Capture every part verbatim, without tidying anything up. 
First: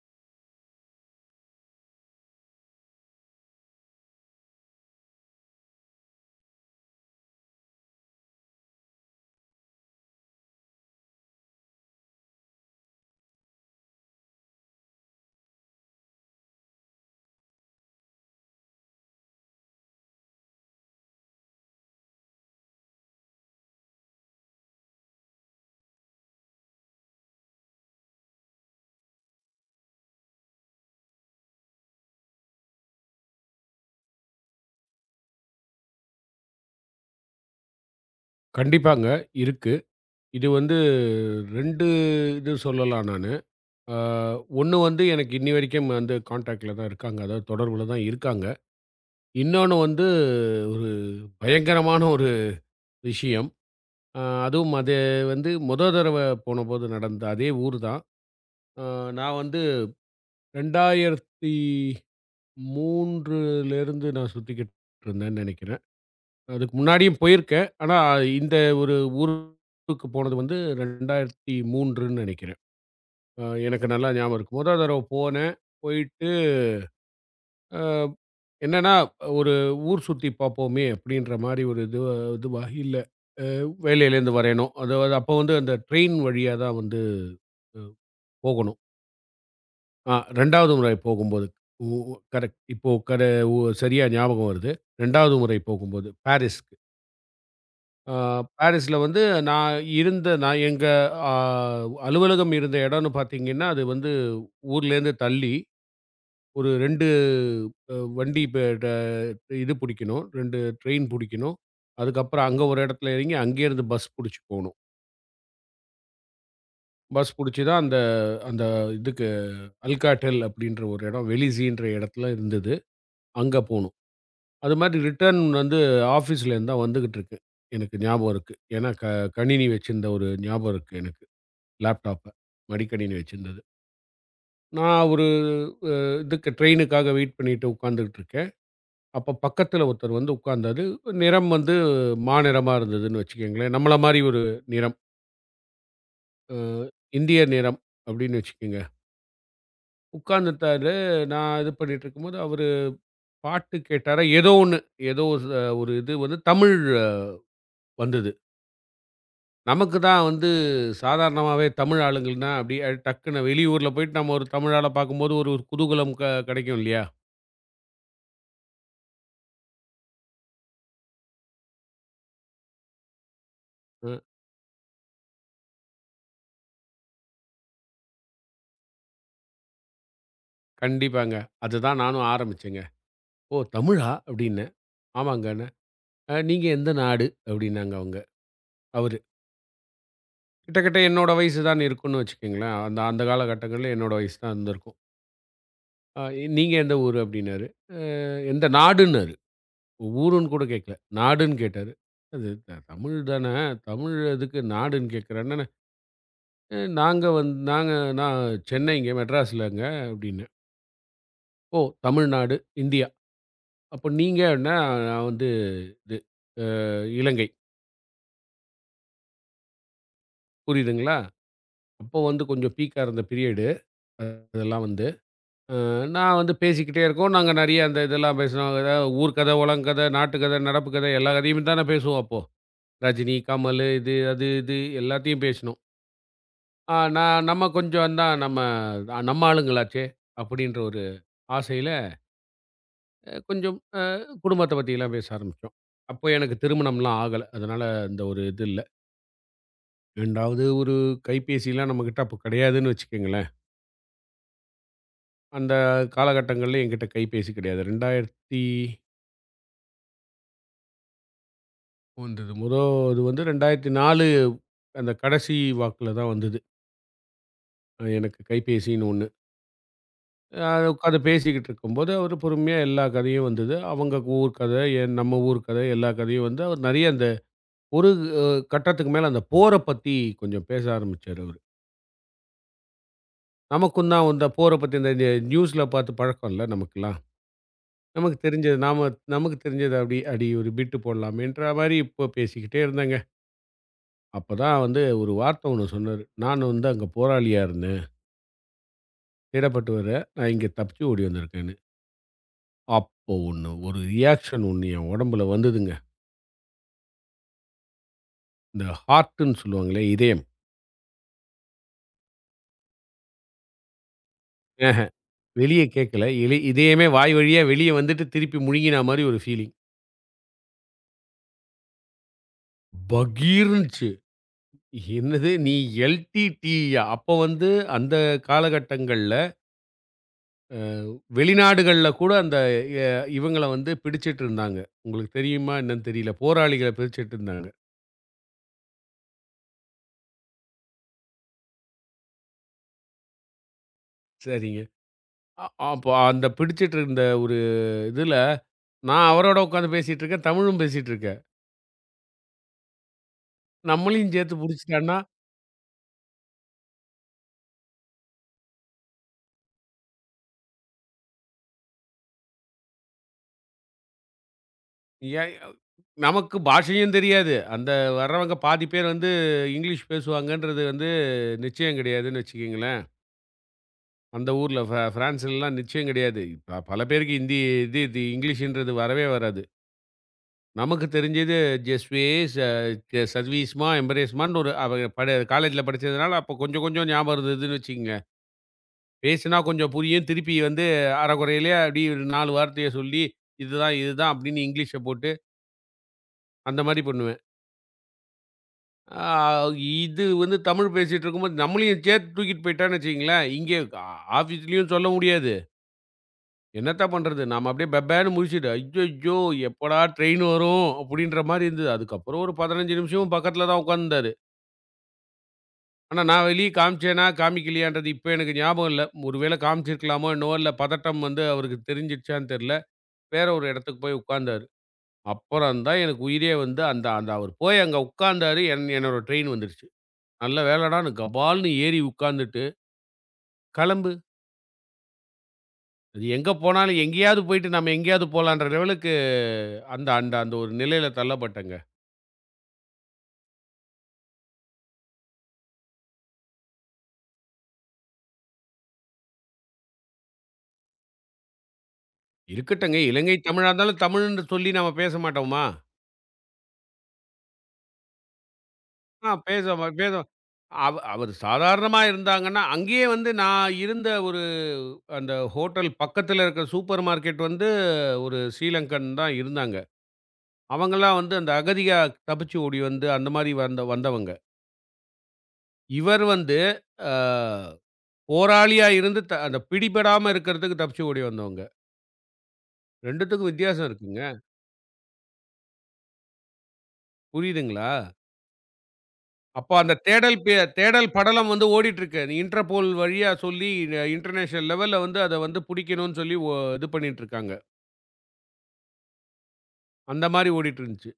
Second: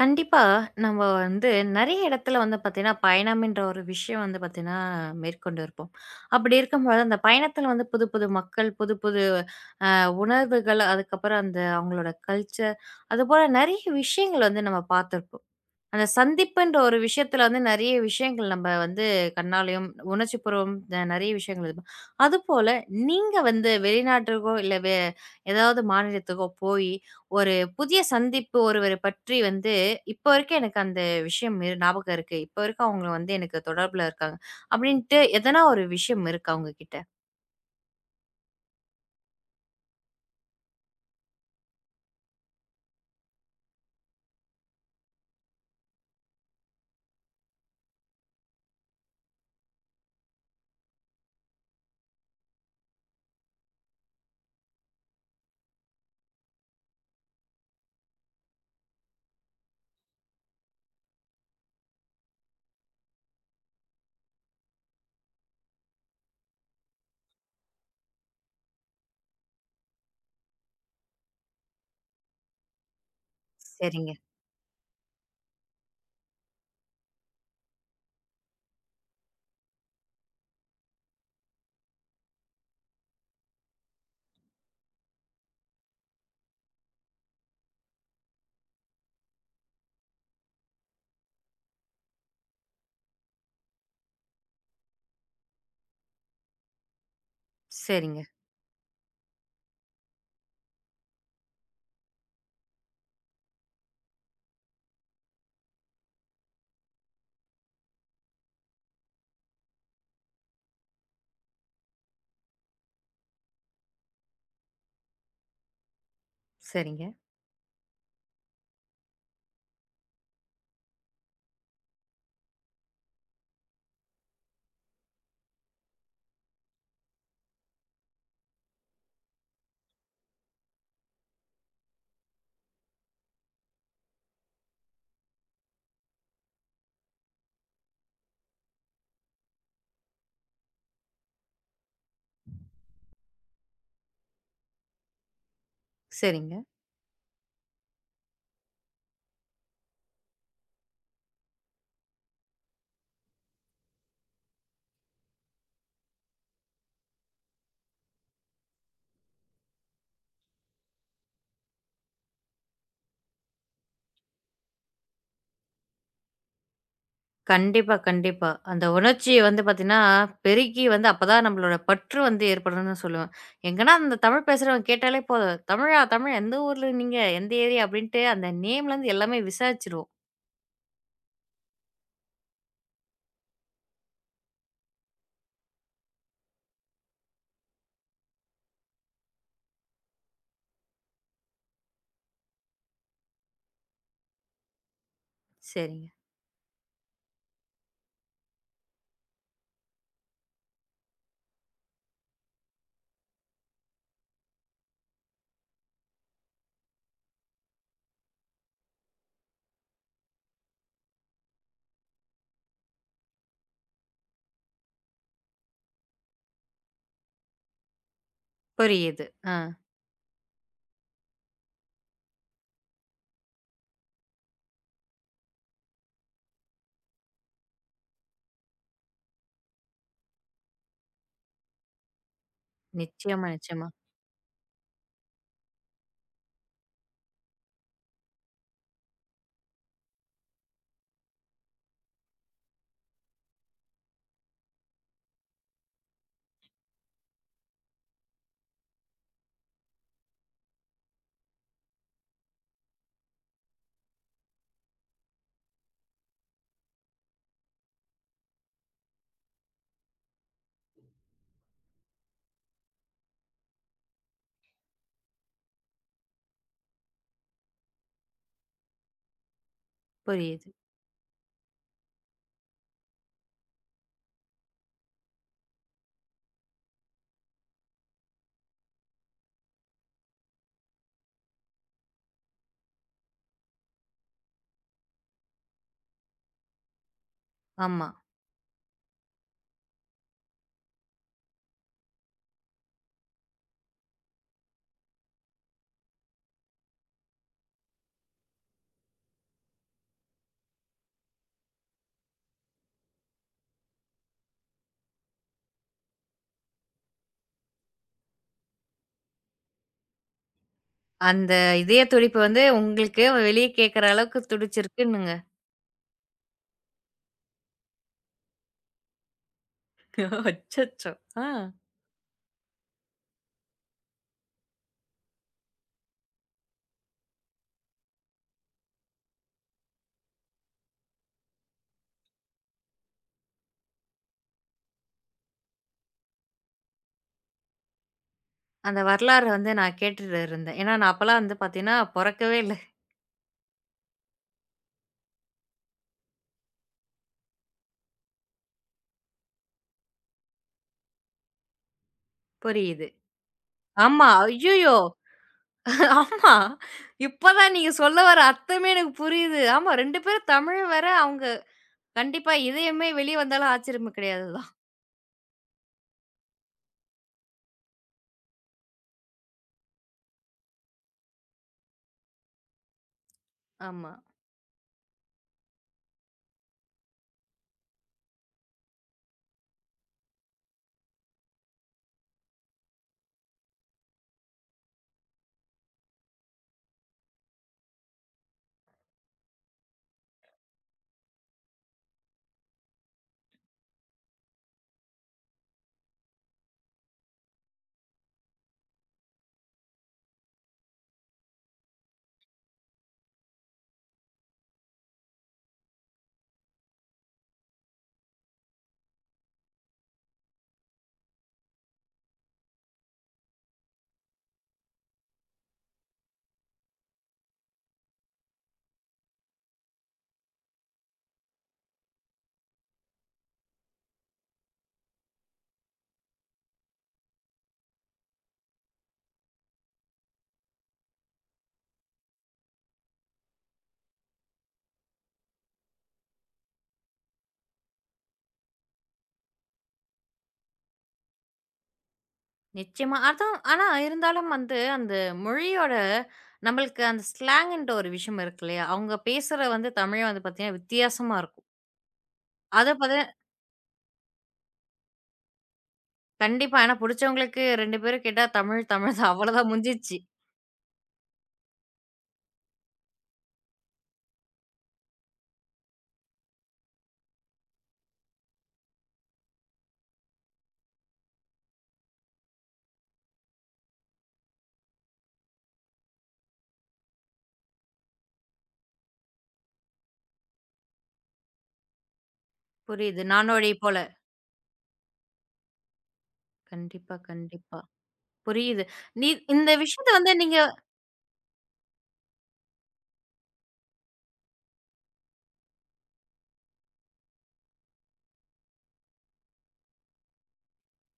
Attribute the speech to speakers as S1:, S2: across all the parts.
S1: கண்டிப்பா. நம்ம வந்து நெறைய இடத்துல வந்து பார்த்தீங்கன்னா, பயணம்ன்ற ஒரு விஷயம் வந்து பார்த்தீங்கன்னா, மேற்கொண்டு இருப்போம். அப்படி இருக்கும்போது, அந்த பயணத்துல வந்து புது புது மக்கள், புது புது அ உணர்வுகள், அதுக்கப்புறம் அந்த அவங்களோட கல்ச்சர், அதுபோல நெறைய விஷயங்கள் வந்து நம்ம பார்த்திருப்போம். அந்த சந்திப்புன்ற ஒரு விஷயத்துல வந்து நெறைய விஷயங்கள் நம்ம வந்து கண்ணாலயும், உணர்ச்சிபூர்வம் அ நெறைய விஷயங்கள் இது. அதுபோல நீங்க வந்து வெளிநாட்டுக்கோ, இல்ல வே ஏதாவது மாநிலத்துக்கோ போயி, ஒரு புதிய சந்திப்பு ஒருவர பற்றி வந்து இப்போ வரைக்கும் எனக்கு அந்த விஷயம் இரு ஞாபகம் இருக்கு. இப்போ வரைக்கும் அவங்க வந்து எனக்கு தொடர்புல இருக்காங்க. அப்படின்ட்டு எதனா ஒரு விஷயம் இருக்கா உங்ககிட்ட?
S2: கண்டிப்பாங்க. இருக்கு. இது வந்து ரெண்டு இது சொல்லலாம் நானு. ஆ ஒன்று வந்து எனக்கு இன்னி வரைக்கும் வந்து கான்டாக்ட்ல தான் இருக்காங்க. அதாவது தொடர்புல தான் இருக்காங்க. இன்னொன்னு வந்து ஒரு பயங்கரமான ஒரு விஷயம். அ அதுவும் அது வந்து மொத தடவ போனபோது நடந்த அதே ஊர் தான். அ நான் வந்து 2003லேருந்து நான் சுத்திக்கிட்டு இருந்தேன்னு நெனைக்கிறேன். அதுக்கு முன்னாடியும் போயிருக்கேன். ஆனா இந்த ஒரு ஊருக்கு போனது வந்து 2003ன்னு நெனைக்கிறேன். அ எனக்கு நல்லா
S1: சரிங்க,
S2: ஞாபகம் இருக்கு. மொத தடவ போனேன். போயிட்டு அ என்னன்னா, ஒரு ஊர் சுத்தி பார்ப்போமே! அப்படின்ற மாரி ஒரு இது இதுவா இல்ல. வேலையிலேருந்து வரையணும். அதாவது அப்போ வந்து அந்த ட்ரெயின் வழியா தான் வந்து அ போகணும். ஆ 2வது முறை போகும்போது. உ உ கரெக்ட். இப்போ கர உ சரியா ஞாபகம் வருது. 2வது முறை போகும்போது பாரிஸ்க்கு. அ
S1: சரிங்க,
S2: பாரிஸ்ல வந்து நான் இருந்த நான் எங்க அ அலுவலகம் இருந்த இடம்னு பார்த்தீங்கன்னா, அது வந்து ஊர்லேருந்து தள்ளி ஒரு ரெண்டு அ வண்டி ப ட இது புடிக்கணும். ரெண்டு ட்ரெயின் புடிக்கணும். அதுக்கப்புறம் அங்க ஒரு இடத்துல இறங்கி, அங்கேருந்து பஸ் புடிச்சு போணும்.
S1: சரிங்க,
S2: பஸ் புடிச்சு தான் அந்த அந்த இதுக்கு அல்காட்டெல் அப்படின்ற ஒரு இடம், வெலிஸின்ற இடத்துல இருந்தது. அங்க போணும். அது மாதிரி ரிட்டர்ன் வந்து ஆஃபீஸ்லேருந்து தான் வந்துகிட்டு இருக்கு. எனக்கு ஞாபகம் இருக்கு. ஏன்னா க கணினி வச்சிருந்த ஒரு ஞாபகம் இருக்கு எனக்கு. லேப்டாப்ப. மடிக்கணினி வச்சிருந்தது. நான் ஒரு அ இதுக்கு ட்ரெயினுக்காக வெயிட் பண்ணிட்டு உட்கார்ந்துகிட்டு இருக்கேன். அப்ப பக்கத்துல ஒருத்தர் வந்து உட்கார்ந்தாரு. நிறம் வந்து மாநிறமா இருந்ததுன்னு வச்சுக்கங்களேன். நம்மள மாரி ஒரு நிறம்.
S1: சரிங்க.
S2: அ இந்திய நிறம் அப்படின்னு வச்சுக்கங்க. உட்கார்ந்துட்டாரு. நான் இது பண்ணிட்டுருக்கும்போது, அவரு பாட்டு கேட்டாரா, ஏதோ ஒண்ணு. ஏதோ ச ஒரு இது வந்து தமிழ் வந்தது. நமக்கு தான் வந்து சாதாரணமாவே தமிழ் ஆளுங்கன்னா, அப்படியே டக்குன்னு வெளியூர்ல போயிட்டு நம்ம ஒரு தமிழ் ஆள பார்க்கும்போது ஒரு ஒரு குதூகலம் க கெடைக்கும் இல்லையா?
S1: கண்டிப்பா, கண்டிப்பா. அந்த உணர்ச்சி வந்து பார்த்தீங்கன்னா, பெருகி வந்து அப்பதான் நம்மளோட பற்று வந்து ஏற்படும்னு சொல்லுவேன். எங்கன்னா
S2: அ
S1: அந்த தமிழ் பேசுறவங்க கேட்டாலே போதும், "தமிழா? தமிழ் எந்த ஊர்ல நீங்க? எந்த ஏரியா?" அப்படின்ட்டு அந்த நேம்லேருந்து எல்லாமே விசாரிச்சுருவோம்.
S2: கண்டிப்பாங்க. அதுதான் நானும் ஆரம்பிச்சேங்க. "ஓ! தமிழா?" அப்படின்னேன். "ஆமாங்க." அ "நீங்க எந்த நாடு?" அப்படின்னாங்க அவங்க. அவரு. கிட்டத்தட்ட என்னோட வயசு தான் இருக்கும்னு வச்சுக்கங்களேன். அந்த அந்த காலகட்டங்கள்ல என்னோட வயசு தான் இருந்திருக்கும்.
S1: சரிங்க.
S2: அ "நீங்க எந்த ஊரு?" அப்படின்னாரு. அ "எந்த நாடுன்னாரு." ஊருன்னு கூட கேட்கல. நாடுன்னு கேட்டாரு. அது த தமிழ் தான. தமிழ் எதுக்கு நாடுன்னு கேட்கிறேன்னே. "அ நாங்க வந் நாங்க நான் சென்னைங்க, மெட்ராஸ்லங்க" அப்படின்னேன். "ஓ! தமிழ்நாடு, இந்தியா. அப்ப நீங்கன்னா நான் வந்து இது இலங்கை.
S1: புரியுது. ஆ.
S2: புரியுதுங்களா?" அப்போ வந்து கொஞ்சம் பீக்கா இருந்த பீரியடு. அதெல்லாம் வந்து. அ நான் வந்து பேசிக்கிட்டே இருக்கோம். நாங்க நெறைய அந்த இதெல்லாம் பேசினோம். அதாவது ஊர் கதை, உலங்கதை, நாட்டுக்கதை, நடப்பு கதை எல்லா கதையும் தானே பேசுவோம் அப்போ. ரஜினி,
S1: நிச்சயமா,
S2: கமல்
S1: நிச்சயமா.
S2: இது, அது, இது எல்லாத்தையும் பேசினோம். ஆ நான் நம்ம கொஞ்சம் தான் நம்ம அஹ் நம்ம ஆளுங்களாச்சே அப்படின்ற ஒரு ஆசையில கொஞ்சம் அ குடும்பத்த பத்திலாம் பேச ஆரம்பிச்சோம். அப்போ எனக்கு திருமணம்லாம் ஆகல. அதனால அந்த ஒரு இது இல்ல. 2வது ஒரு கைபேசிலாம் நம்மகிட்ட அப்போ கிடையாதுன்னு வச்சுக்கங்களேன். அந்த காலகட்டங்கள்ல என்கிட்ட கைபேசி கிடையாது. இரண்டாயிரம் வந்தது. மொத இது வந்து இரண்டாயிரத்து நாலு அந்த கடைசி வாக்குல தான் வந்தது. அஹ் எனக்கு கைபேசின்னு ஒண்ணு.
S1: புரியுது.
S2: அது உட்காந்து பேசிக்கிட்டு இருக்கும்போது, அவரு பொறுமையா எல்லா கதையும் வந்தது. அவங்க ஊர் கதை, என் நம்ம ஊர் கதை எல்லா கதையும் வந்து, அவர் நெறைய அந்த ஒரு அ கட்டத்துக்கு மேல அந்த போர பத்தி கொஞ்சம் பேச ஆரம்பிச்சாரு அவரு. நமக்கும் தான் வந்து போர பத்தி இந்த இந்த நியூஸ்ல பார்த்து பழக்கம் இல்ல நமக்கெல்லாம்.
S1: ஆமா.
S2: நமக்கு தெரிஞ்சது நாம நமக்கு தெரிஞ்சது அப்படி அடி ஒரு பிட்டு போடலாமேன்ற மாரி இப்போ பேசிக்கிட்டே இருந்தேங்க. அப்பதான் வந்து ஒரு வார்த்தை ஒண்ணு சொன்னாரு. நான் வந்து அங்க போராளியா இருந்தேன். தேடப்பட்டவரு, நான் இங்க தப்பிச்சு ஓடி வந்திருக்கேன்னு. அப்போ ஒண்ணு, ஒரு ரியாக்ஷன் ஒண்ணு என் உடம்புல வந்ததுங்க. இந்த ஹார்ட்டுன்னு சொல்லுவாங்களே இதயம்.
S1: அந்த இதய துடிப்பு வந்து உங்களுக்கு வெளிய கேட்கற அளவுக்கு
S2: ஆஹ
S1: துடிச்சிருக்குன்னுங்க.
S2: வெளிய கேட்கல. இலை இதயமே வாய் வழியா வெளிய வந்துட்டு திருப்பி முழுங்கினா மாரி ஒரு ஃபீலிங்.
S1: அச்சச்சோ! ஆ.
S2: பகீர்னுச்சு. என்னது நீ எல்டிடியா? அப்போ வந்து அந்த காலகட்டங்கள்ல அ வெளிநாடுகள்ல கூட அந்த எ இவங்கள வந்து பிடிச்சிட்டு இருந்தாங்க. உங்களுக்கு தெரியுமா என்னன்னு தெரியல. போராளிகள பிடிச்சிட்டு இருந்தாங்க.
S1: அந்த வரலாறு வந்து நான் கேட்டுட்டு இருந்தேன். ஏன்னா, நான் அப்பலாம் வந்து பார்த்தீங்கன்னா, பொறக்கவே இல்ல.
S2: சரிங்க. அ அப்போ அந்த பிடிச்சிட்டு இருந்த ஒரு இதுல, நான் அவரோட உட்காந்து பேசிட்டு இருக்கேன். தமிழும் பேசிட்டு இருக்கேன்.
S1: புரியுது. ஆமா.
S2: நம்மளையும் சேர்த்து
S1: ஐய்யயோ!
S2: புடிச்சுட்டான்னா,
S1: ஆமா. இப்பதான் நீங்க சொல்ல வர அர்த்தமே எனக்கு புரியுது. ஆமா ரெண்டு பேரும் தமிழ் வேற, அவங்க கண்டிப்பா இதயமே வெளிய வந்தாலும் ஆச்சரியமே கிடையாது தான்.
S2: ஏ நமக்கு பாஷையும் தெரியாது. அந்த வர்றவங்க பாதி பேர் வந்து இங்கிலீஷ் பேசுவாங்கன்றது வந்து நிச்சயம் கிடையாதுன்னு வச்சுக்கங்களேன்.
S1: ஆமா.
S2: அந்த ஊர்ல ஃப்ரா பிரான்ஸ்லலாம் நிச்சயம் கிடையாது. ப பல பேருக்கு ஹிந்தி இது இது இங்கிலீஷ்ன்றது வரவே வராது. நமக்கு தெரிஞ்சது ஜெஸ்வே ச சர்வீஸ்மா எம்பரேஸ்மான்னு ஒரு அவ பட காலேஜ்ல படிச்சதுனால அப்போ கொஞ்சம் கொஞ்சம் ஞாபகம் இருந்ததுன்னு வச்சுக்கங்க. பேசினா கொஞ்சம் புரியும். திருப்பி வந்து அரைகுறையிலே அப்படியே ஒரு நாலு வார்த்தைய சொல்லி, இதுதான், இதுதான் அப்படின்னு இங்கிலீஷ போட்டு அந்த மாரி பண்ணுவேன். ஆ இது வந்து தமிழ் பேசிட்டு இருக்கும்போது நம்மளையும் சேர்த்து தூக்கிட்டு போயிட்டான்னு வச்சுக்கங்களேன், இங்கே ஆ ஆஃபீஸ்லயும் சொல்ல முடியாது. என்னத்த பண்றது? நாம அப்படியே பெபேன்னு முழிச்சுட்டு, ஐய்யய்யோ! எப்படா ட்ரெயின் வரும்? அப்படின்ற மாரி இருந்தது. அதுக்கப்புறம் ஒரு பதினைஞ்சு நிமிஷமும் பக்கத்துல தான் உட்கார்ந்தாரு. ஆனா நான் வெளிய காமிச்சேனா, காமிக்கலையான்றது இப்ப எனக்கு ஞாபகம் இல்ல. ஒருவேள காமிச்சிருக்கலாமோ என்னவோ! இல்ல பதட்டம் வந்து அவருக்கு தெரிஞ்சிருச்சான்னு தெரியல. வேற ஒரு இடத்துக்கு போய் உட்கார்ந்தாரு. அப்புறம் தான் எனக்கு உயிரே வந்து அந்த அந்த அவர் போய் அங்க உட்கார்ந்தாரு. என் என்னோட ட்ரெயின் வந்துருச்சு. நல்ல வேளடான்னு கபால்ன்னு ஏறி உட்கார்ந்துட்டு, "கெளம்பு. அது எங்க போனாலும் எங்கேயாவது போயிட்டு நம்ம எங்கேயாவது போலான்ற லெவலுக்கு அந்த அந்த அந்த ஒரு நிலையில தள்ளப்பட்டேங்க.
S1: நிச்சயமா. அதான் ஆனா இருந்தாலும் வந்து அந்த மொழியோட நம்மளுக்கு அந்த ஸ்லாங்குன்ற ஒரு விஷயம் இருக்கு இல்லையா? அவங்க பேசுற வந்து தமிழ் வந்து பார்த்தீங்கன்னா வித்தியாசமா இருக்கும். அத
S2: இருக்கட்டுங்க.
S1: பாத்தா
S2: இலங்கை தமிழா இருந்தாலும் தமிழ்ன்னு சொல்லி நம்ம பேச மாட்டோமா?
S1: கண்டிப்பா. ஏன்னா புடிச்சவங்களுக்கு ரெண்டு பேரும் கேட்டா தமிழ் தமிழ் தான்
S2: ஆ
S1: அவ்வளோதான்
S2: பேசமா
S1: முடிஞ்சிருச்சு.
S2: பேசுவோம். அவ அவர் சாதாரணமா இருந்தாங்கன்னா, அங்கேயே வந்து நான் இருந்த ஒரு அந்த ஹோட்டல் பக்கத்துல இருக்கிற சூப்பர் மார்க்கெட் வந்து ஒரு ஸ்ரீலங்கன் தான் இருந்தாங்க. அவங்கலாம் வந்து அந்த அகதியா தப்பிச்சு ஓடி வந்து, அந்த மாரி வந்த வந்தவங்க. இவர் வந்து அ போராளியா இருந்து த அந்த பிடிபடாம இருக்கிறதுக்கு தப்பிச்சு ஓடி வந்தவங்க.
S1: புரியுது.
S2: ரெண்டுக்கும்
S1: நாடோடி
S2: வித்தியாசம்
S1: போல.
S2: இருக்குங்க.
S1: கண்டிப்பா, கண்டிப்பா.
S2: புரியுதுங்களா?
S1: புரியுது. நீ இந்த
S2: அப்போ அந்த
S1: விஷயத்த வந்து
S2: தேடல் பே
S1: நீங்க
S2: தேடல் படலம் வந்து ஓடிட்டுருக்கு. இன்டர்போல் வழியா சொல்லி அ இன்டர்நேஷனல் லெவல்ல வந்து அத வந்து புடிக்கணும்னு சொல்லி ஒ இது பண்ணிட்டுருக்காங்க. அந்த மாரி ஓடிட்டுருந்துச்சு.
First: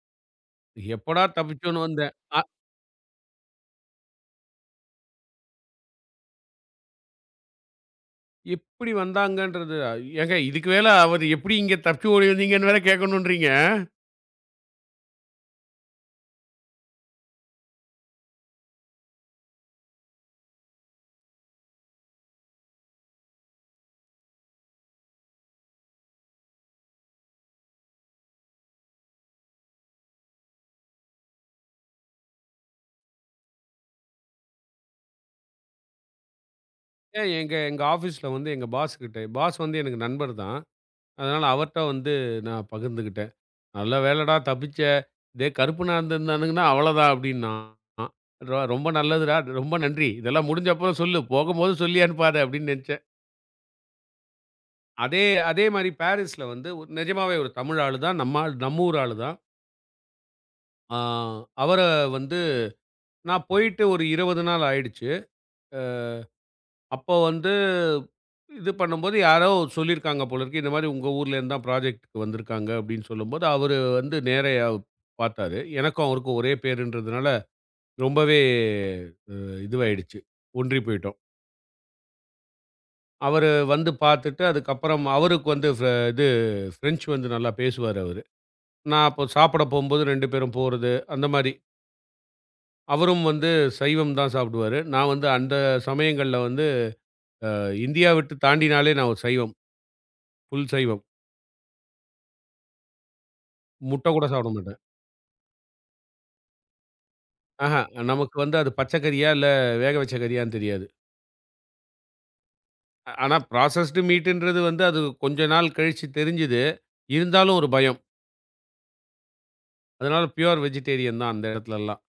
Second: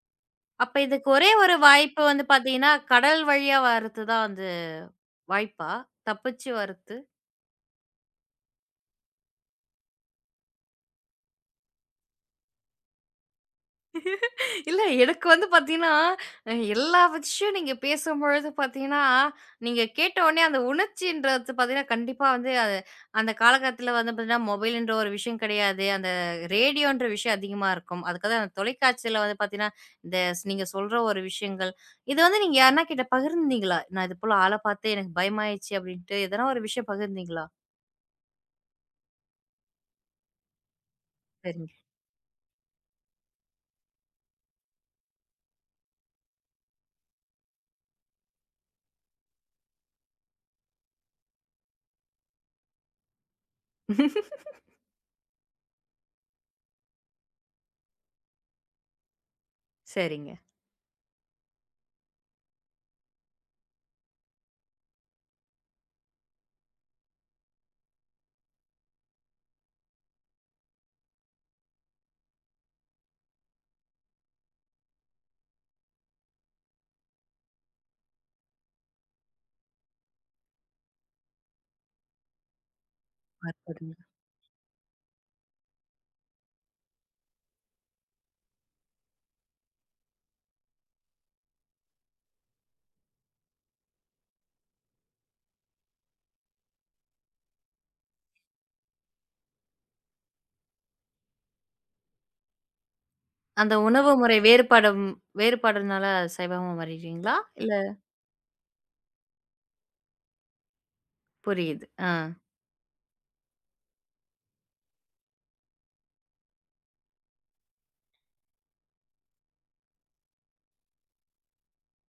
S1: அப்ப இதுக்கு
S2: எப்படா
S1: ஒரே ஒரு
S2: தப்பிச்சோன்னு
S1: வாய்ப்பு
S2: வந்தேன்.
S1: வந்து
S2: அ
S1: பார்த்தீங்கன்னா, கடல் வழியா வர்றது தான் வந்து வாய்ப்பா? தப்பிச்சு வர்றது?
S2: எப்படி வந்தாங்கன்றது ஏங்க இதுக்கு மேல அவரு எப்படி இங்க தப்பிச்சு ஓடி வந்தீங்கன்னு வேற கேட்கணுன்றீங்க.
S1: இல்ல எனக்கு வந்து பார்த்தீங்கன்னா, அ எல்லா விஷயம் நீங்க பேசும்பொழுது பார்த்தீங்கன்னா, நீங்க கேட்டவுனே அந்த உணர்ச்சின்றது பார்த்தீங்கன்னா, கண்டிப்பா வந்து அது அந்த காலகட்டத்தில வந்து பார்த்தீங்கன்னா, மொபைல்ன்ற ஒரு விஷயம் கிடையாது. அந்த ரேடியோன்ற விஷயம் அதிகமா இருக்கும். அதுக்காக அந்த தொலைக்காட்சியில வந்து பார்த்தீங்கன்னா, இந்த ஸ் நீங்க சொல்ற ஒரு விஷயங்கள். இது வந்து நீங்க யாருன்னா கிட்ட பகிர்ந்தீங்களா? நான் இது போல ஆள பார்த்து எனக்கு பயமாயிருச்சு அப்படின்ட்டு எதனா ஒரு விஷயம்
S2: ஏன்
S1: பகிர்ந்தீங்களா?
S2: எங்க எங்க ஆஃபீஸ்ல வந்து எங்க பாஸ் கிட்ட பாஸ் வந்து எனக்கு நண்பர் தான். அதனால
S1: சரிங்க.
S2: அவர்ட்ட வந்து நான் பகிர்ந்துக்கிட்டேன். "நல்ல வேலடா தப்பிச்ச. இதே கருப்பனா இருந்திருந்தானுங்கன்னா அவ்வளதான்" அப்படின்னான். "ரொ ரொம்ப நல்லதுடா. ரொம்ப நன்றி. இதெல்லாம் முடிஞ்ச அப்புறம் சொல்லு. போகும்போது சொல்லி அனுப்பாத" அப்படின்னு நெனச்சேன். அதே அதே மாரி பாரிஸ்ல வந்து ஒ நிஜமாவே ஒரு தமிழ் ஆளு தான். நம்ம ஆள் நம்ம ஊர் ஆளு தான்.
S1: சரிங்க.
S2: ஆ அவர வந்து நான் போயிட்டு ஒரு இருபது நாள் ஆயிடுச்சு. அப்போ வந்து, இது பண்ணும்போது யாரோ சொல்லியிருக்காங்க போல இருக்கு. இந்த மாரி உங்க ஊர்லேருந்து தான் ப்ராஜெக்ட்க்கு வந்திருக்காங்க அப்டின்னு சொல்லும்போது, அவரு வந்து நேரயா பார்த்தாரு. எனக்கும் அவருக்கும் ஒரே பேருன்றதுனால ரொம்பவே அ இதுவாயிடுச்சு. ஒன்றி போயிட்டோம். அவரு வந்து
S1: அற்புதங்க.
S2: பார்த்துட்டு அதுக்கப்புறம் அவருக்கு வந்து ஃப் இது ஃப்ரெஞ்சு வந்து நல்லா பேசுவாரு அவரு. நான் அப்போ சாப்பிட போம்போது ரெண்டு பேரும் போறது, அந்த மாரி. அவரும் வந்து சைவம் தான் சாப்பிடுவாரு. நான் வந்து அந்த சமயங்கள்ல வந்து இந்தியா விட்டு தாண்டினாலே நான் ஒரு சைவம். ஃபுல் சைவம்.
S1: அந்த
S2: முட்ட
S1: உணவு
S2: கூட
S1: முறை
S2: சாப்பிட மாட்டேன்.
S1: வேறுபாடும் வேறுபாடுனால சைவமா மாறிட்டீங்களா? இல்ல
S2: ஆஹ. நமக்கு வந்து அது பச்ச கறியா, இல்ல வேக வச்ச கறியான்னு தெரியாது.
S1: புரியுது. ஆ.
S2: ஆ- ஆனா ப்ராசஸ்டு மீட்டுன்றது வந்து அது கொஞ்ச நாள் கழிச்சு தெரிஞ்சது. இருந்தாலும் ஒரு பயம். அதனால பியூர் வெஜிடேரியன் தான் அந்த இடத்துலலாம்.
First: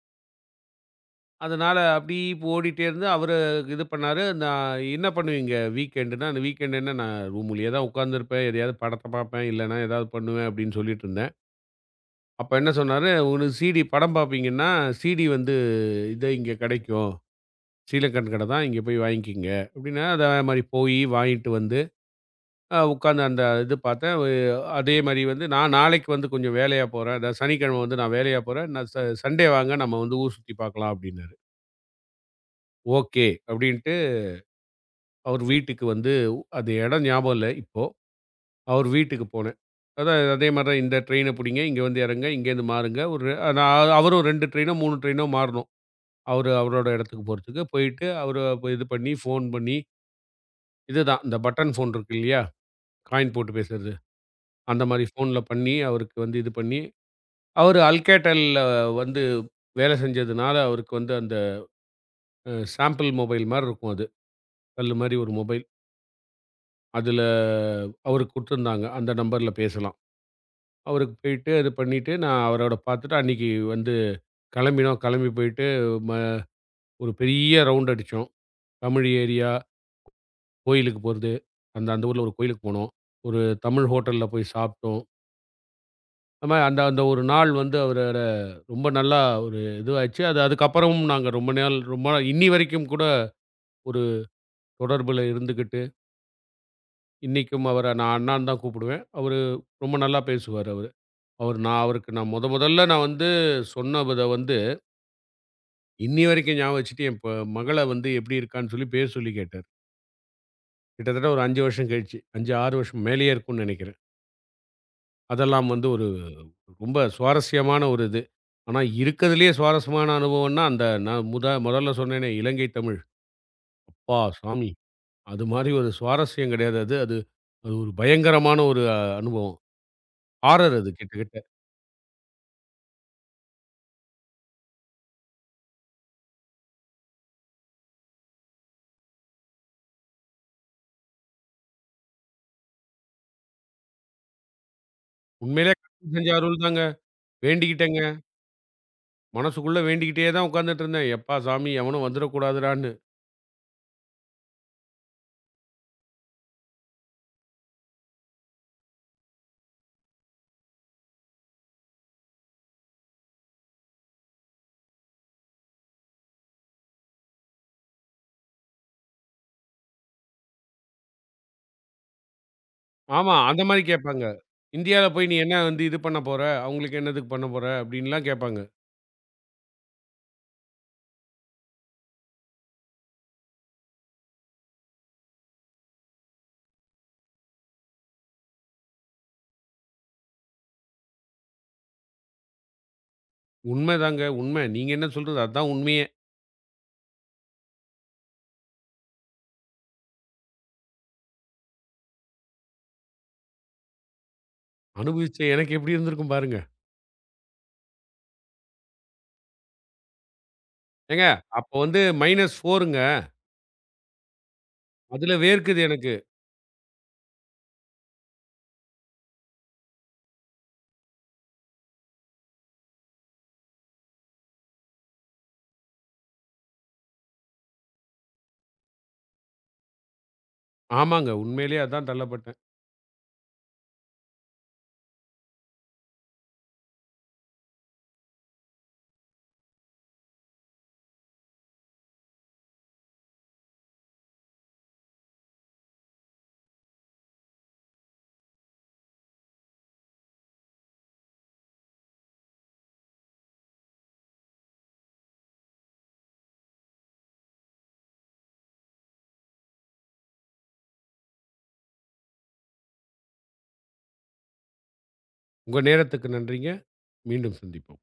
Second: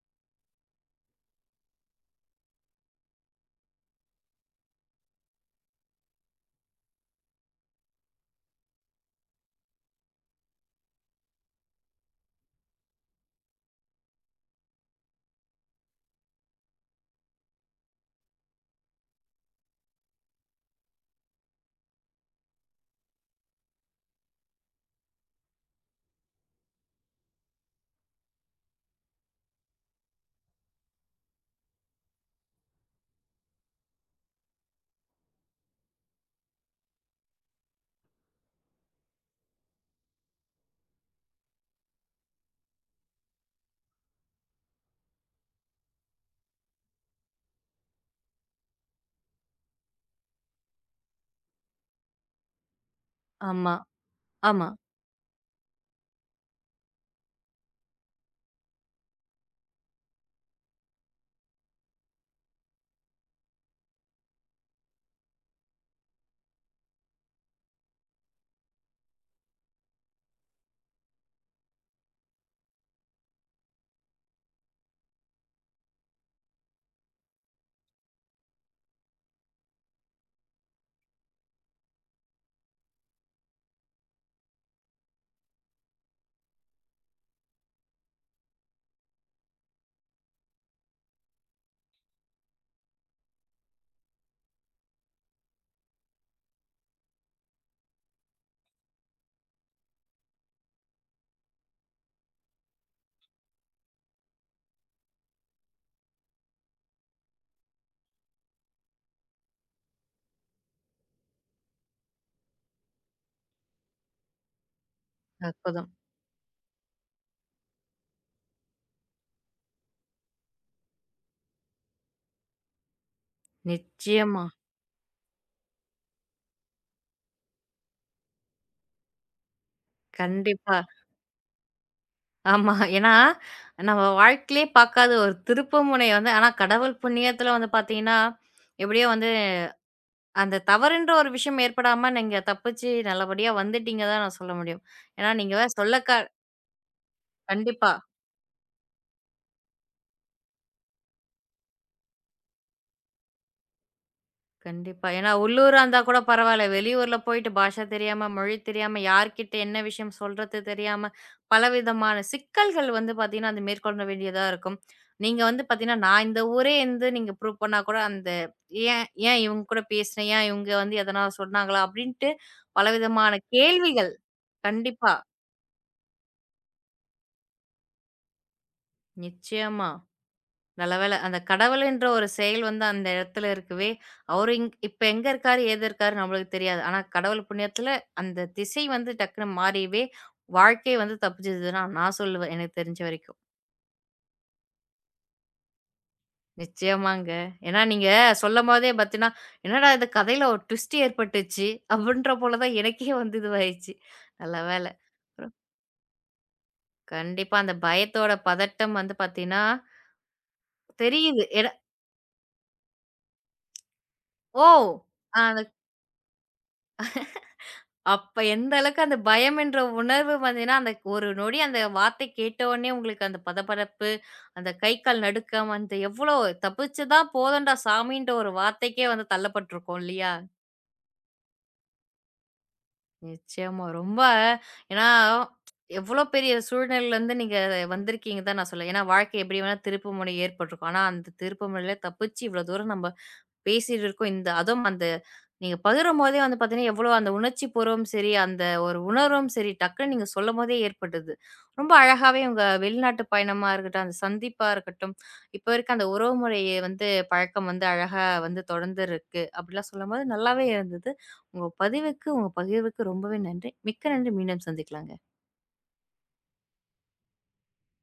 S2: அதனால அப்டி ஓடிட்டே இருந்து அவரு இது பண்ணாரு. நான் என்ன பண்ணுவீங்க வீக்கெண்டுனா, அந்த வீக்கெண்ட் என்ன நான் ரூமுலயே தான் உட்கார்ந்துருப்பேன். எதையாவது படத்த பார்ப்பேன், இல்லனா ஏதாவது பண்ணுவேன் அப்டின்னு சொல்லிட்டுருந்தேன். அப்ப என்ன சொன்னாரு, "உனக்கு சிடி படம் பார்ப்பீங்கன்னா, சிடி வந்து இது இங்க கெடைக்கும். ஸ்ரீலங்கன் கடை தான் இங்க போய் வாங்கிக்கங்க." அப்டின்னா, அதே மாரி போயி வாங்கிட்டு வந்து அ உட்காந்து அந்த இது பார்த்தேன். வ் அதே மாரி வந்து நான் நாளைக்கு வந்து கொஞ்சம் வேலையா போறேன். அதாவது சனிக்கிழமை வந்து நான் வேலையா போறேன். நான் ச சண்டே வாங்க நம்ம வந்து ஊர் சுத்தி பார்க்கலாம் அப்டின்னாரு. ஓகே அப்டின்ட்டு அவர் வீட்டுக்கு வந்து அது இடம் ஞாபகம் இல்ல இப்போ. அவர் வீட்டுக்கு போனேன். அதான் அதே மாரி தான் இந்த ட்ரெயின புடிங்க. இங்க வந்து இறங்குங்க. இங்கேருந்து மாறுங்க. ஒரு நான் அவரும் ரெண்டு ட்ரெயினோ, மூணு ட்ரெயினோ மாறணும். அவரு அவரோட இடத்துக்கு போறதுக்கு. போயிட்டு அவரு இது பண்ணி, ஃபோன் பண்ணி இதுதான் இந்த பட்டன் ஃபோன் இருக்கு இல்லையா? காயின் போட்டு
S1: ஆமா,
S2: பேசுறது.
S1: ஆமா.
S2: அந்த மாரி ஃபோன்ல பண்ணி அவருக்கு வந்து இது பண்ணி அவரு Alcatelல வந்து வேல செஞ்சதுனால, அவருக்கு வந்து அந்த அ சாம்பிள் மொபைல் மாரி இருக்கும் அது. கல்லு மாரி ஒரு மொபைல். அதுல அவருக்கு குடுத்துருந்தாங்க. அந்த நம்பர்ல பேசலாம். அவருக்கு போயிட்டு அது பண்ணிட்டு, நான் அவரோட பார்த்துட்டு அன்னைக்கு வந்து கெளம்பினோம். கெளம்பி போயிட்டு ம ஒரு பெரிய ரவுண்ட் அடிச்சோம். தமிழ் ஏரியா, கோயிலுக்கு போறது. அந்த அந்த ஊர்ல ஒரு கோயிலுக்கு போனோம். ஒரு தமிழ் ஹோட்டல்ல போய் சாப்ட்டோம். அந்த மாரி அந்த அந்த ஒரு நாள் வந்து அவரோட ரொம்ப நல்லா ஒரு இதுவாச்சு. அது அதுக்கப்புறமும் நாங்க ரொம்ப நாள் ரொம்ப நாள் இன்னி வரைக்கும் கூட தொடர்புல இருந்துகிட்டு, இன்னைக்கும் அவர நான் அண்ணான்னு தான் கூப்பிடுவேன். அவரு ரொம்ப நல்லா பேசுவாரு அவரு. அவரு நான் அவருக்கு நான் மொத மொதல்ல நான் வந்து சொன்னத வந்து, இன்னிய வரைக்கும் ஞாபகம் வச்சுட்டு என் ப மகள வந்து எப்படி இருக்கான்னு சொல்லி பேர் சொல்லி கேட்டாரு. கிட்டத்தட்ட ஒரு அஞ்சு வருஷம் கழிச்சு. அஞ்சு, ஆறு வருஷம் மேலேயே இருக்கும்னு நெனைக்கிறேன். அதெல்லாம் வந்து
S1: அற்புதம்.
S2: ஒரு ரொம்ப சுவாரஸ்யமான ஒரு இது. ஆனா இருக்கறதுலயே சுவாரஸ்யமான அனுபவம்னா, அந்த நான் முத மொதல்ல சொன்னேனே இலங்கை தமிழ். அப்பா
S1: நிச்சயமா.
S2: சாமி! அது மாரி ஒரு சுவாரஸ்யம் கெடையாது அது. அது அது ஒரு பயங்கரமான ஒரு அஹ், அனுபவம். ஹாரர்
S1: கண்டிப்பா.
S2: அது கிட்டத்தட்ட.
S1: ஆமா. ஏன்னா, நம்ம வாழ்க்கையிலே பார்க்காத ஒரு திருப்புமுனை வந்து ஆனா கடவுள் புண்ணியத்துல வந்து பார்த்தீங்கன்னா, எப்படியோ வந்து அந்த தவறுன்ற ஒரு விஷயம் ஏற்படாம நீங்க தப்பிச்சு நல்லபடியா வந்துட்டீங்க தான் நான் சொல்ல முடியும். ஏன்னா நீங்க
S2: உண்மையிலே
S1: சொல்ல
S2: கடவுள்
S1: க
S2: செஞ்ச அருள் தாங்க.
S1: கண்டிப்பா.
S2: வேண்டிக்கிட்டேங்க. மனசுக்குள்ள வேண்டிக்கிட்டே தான் உட்கார்ந்துட்டு இருந்தேன். எப்பா சாமி எவனும் வந்துறக்கூடாதுடான்னு.
S1: கண்டிப்பா. ஏன்னா உள்ளூரா இருந்தா கூட பரவால்ல. வெளியூர்ல போயிட்டு பாஷை தெரியாம, மொழி தெரியாம, யார்கிட்ட என்ன விஷயம் சொல்றது தெரியாம, பலவிதமான சிக்கல்கள் வந்து பார்த்தீங்கன்னா, அது மேற்கொள்ள வேண்டியதா இருக்கும். நீங்க வந்து பார்த்தீங்கன்னா, நான் இந்த ஊரே இருந்து நீங்க ப்ரூவ் பண்ணா கூட அந்த ஏன் ஏன் இவங்க கூட பேசினேன்? ஏன் இவங்க வந்து எதனா சொன்னாங்களா? அப்படின்ட்டு பலவிதமான
S2: ஆமா, அந்த மாரி
S1: கேள்விகள்.
S2: கேட்பாங்க. இந்தியால
S1: கண்டிப்பா.
S2: போய் "நீ என்ன வந்து இது பண்ண போற? அவங்களுக்கு என்னதுக்கு பண்ண போற?" அப்படின்லாம் கேட்பாங்க.
S1: நிச்சயமா. நல்ல வேளை. அந்த கடவுளுன்ற ஒரு செயல் வந்து அந்த இடத்துல இருக்கவே, அவரு இங் இப்ப எங்க இருக்காரு? ஏது இருக்காரு? நம்மளுக்கு தெரியாது. ஆனா கடவுள் புண்ணியத்துல அந்த திசை வந்து டக்குனு மாறியவே, வாழ்க்கை வந்து தப்பிச்சதுன்னு நான் சொல்லுவேன். எனக்கு தெரிஞ்ச வரைக்கும்.
S2: உண்மைதாங்க, உண்மை. நீங்க என்ன சொல்றது அதான் உண்மையே.
S1: நிச்சயமாங்க. ஏன்னா நீங்க சொல்லும்போதே பார்த்தீங்கன்னா, "என்னடா இது கதையில ஒரு ட்விஸ்ட் ஏற்பட்டுச்சு." அப்படின்ற போல தான் எனக்கே வந்து இதுவாயிருச்சு. நல்ல வேளை.
S2: அனுபவிச்ச
S1: அப்புறம்
S2: எனக்கு எப்படி இருந்திருக்கும் பாருங்க.
S1: கண்டிப்பா அந்த பயத்தோட பதட்டம் வந்து பார்த்தீங்கன்னா,
S2: ஏங்க
S1: தெரியுது. ஏன்னா
S2: அப்ப வந்து -4ங்க.
S1: ஓ!
S2: அதுல
S1: அ
S2: வேர்க்குது எனக்கு.
S1: அப்ப எந்த அளவுக்கு அந்த பயம் என்ற உணர்வு வந்ததுன்னா, அந்த ஒரு நொடி அந்த வார்த்தை கேட்டவுனே உங்களுக்கு அந்த பதபதப்பு, அந்த கை, கால் நடுக்கம், அந்த எவ்வளோ "தப்பிச்சதா போதும்டா சாமின்ற" ஒரு வார்த்தைக்கே வந்து தள்ளப்பட்டுருக்கோம் இல்லையா?
S2: ஆமாங்க, உண்மையிலேயே அதான் தள்ளப்பட்டேன்.
S1: நிச்சயமா. ரொம்ப ஏன்னா எவ்வளோ பெரிய சூழ்நிலையிலருந்து நீங்க வந்திருக்கீங்க தான் நான் சொல்லுவேன். ஏன்னா வாழ்க்கை எப்படி வேணா திருப்பு முனை ஏற்பட்டுருக்கும். ஆனா அந்த திருப்பு முனையில தப்பிச்சு இவ்வளோ தூரம் நம்ப பேசிட்டு இருக்கோம். இந்த அதுவும் அந்த நீங்க பகிரும்போதே வந்து பார்த்தீங்கன்னா, எவ்வளோ அந்த உணர்ச்சி பூர்வம் சரி, அந்த ஒரு உணர்வும் சரி, டக்குன்னு நீங்க சொல்லும்போதே ஏற்பட்டது. ரொம்ப அழகாவே உங்க வெளிநாட்டு பயணமா இருக்கட்டும், அந்த சந்திப்பா இருக்கட்டும், இப்போ இருக்க அந்த உறவு முறை வந்து பழக்கம் வந்து அழகா வந்து தொடர்ந்து இருக்கு. அப்படிலாம் சொல்லும்போது நல்லாவே இருந்தது. உங்க பதிவுக்கு, உங்க பகிர்வுக்கு ரொம்பவே நன்றி. மிக்க நன்றி. மீண்டும் சந்திக்கலாங்க.
S2: உங்க நேரத்துக்கு நன்றிங்க. மீண்டும் சந்திப்போம்.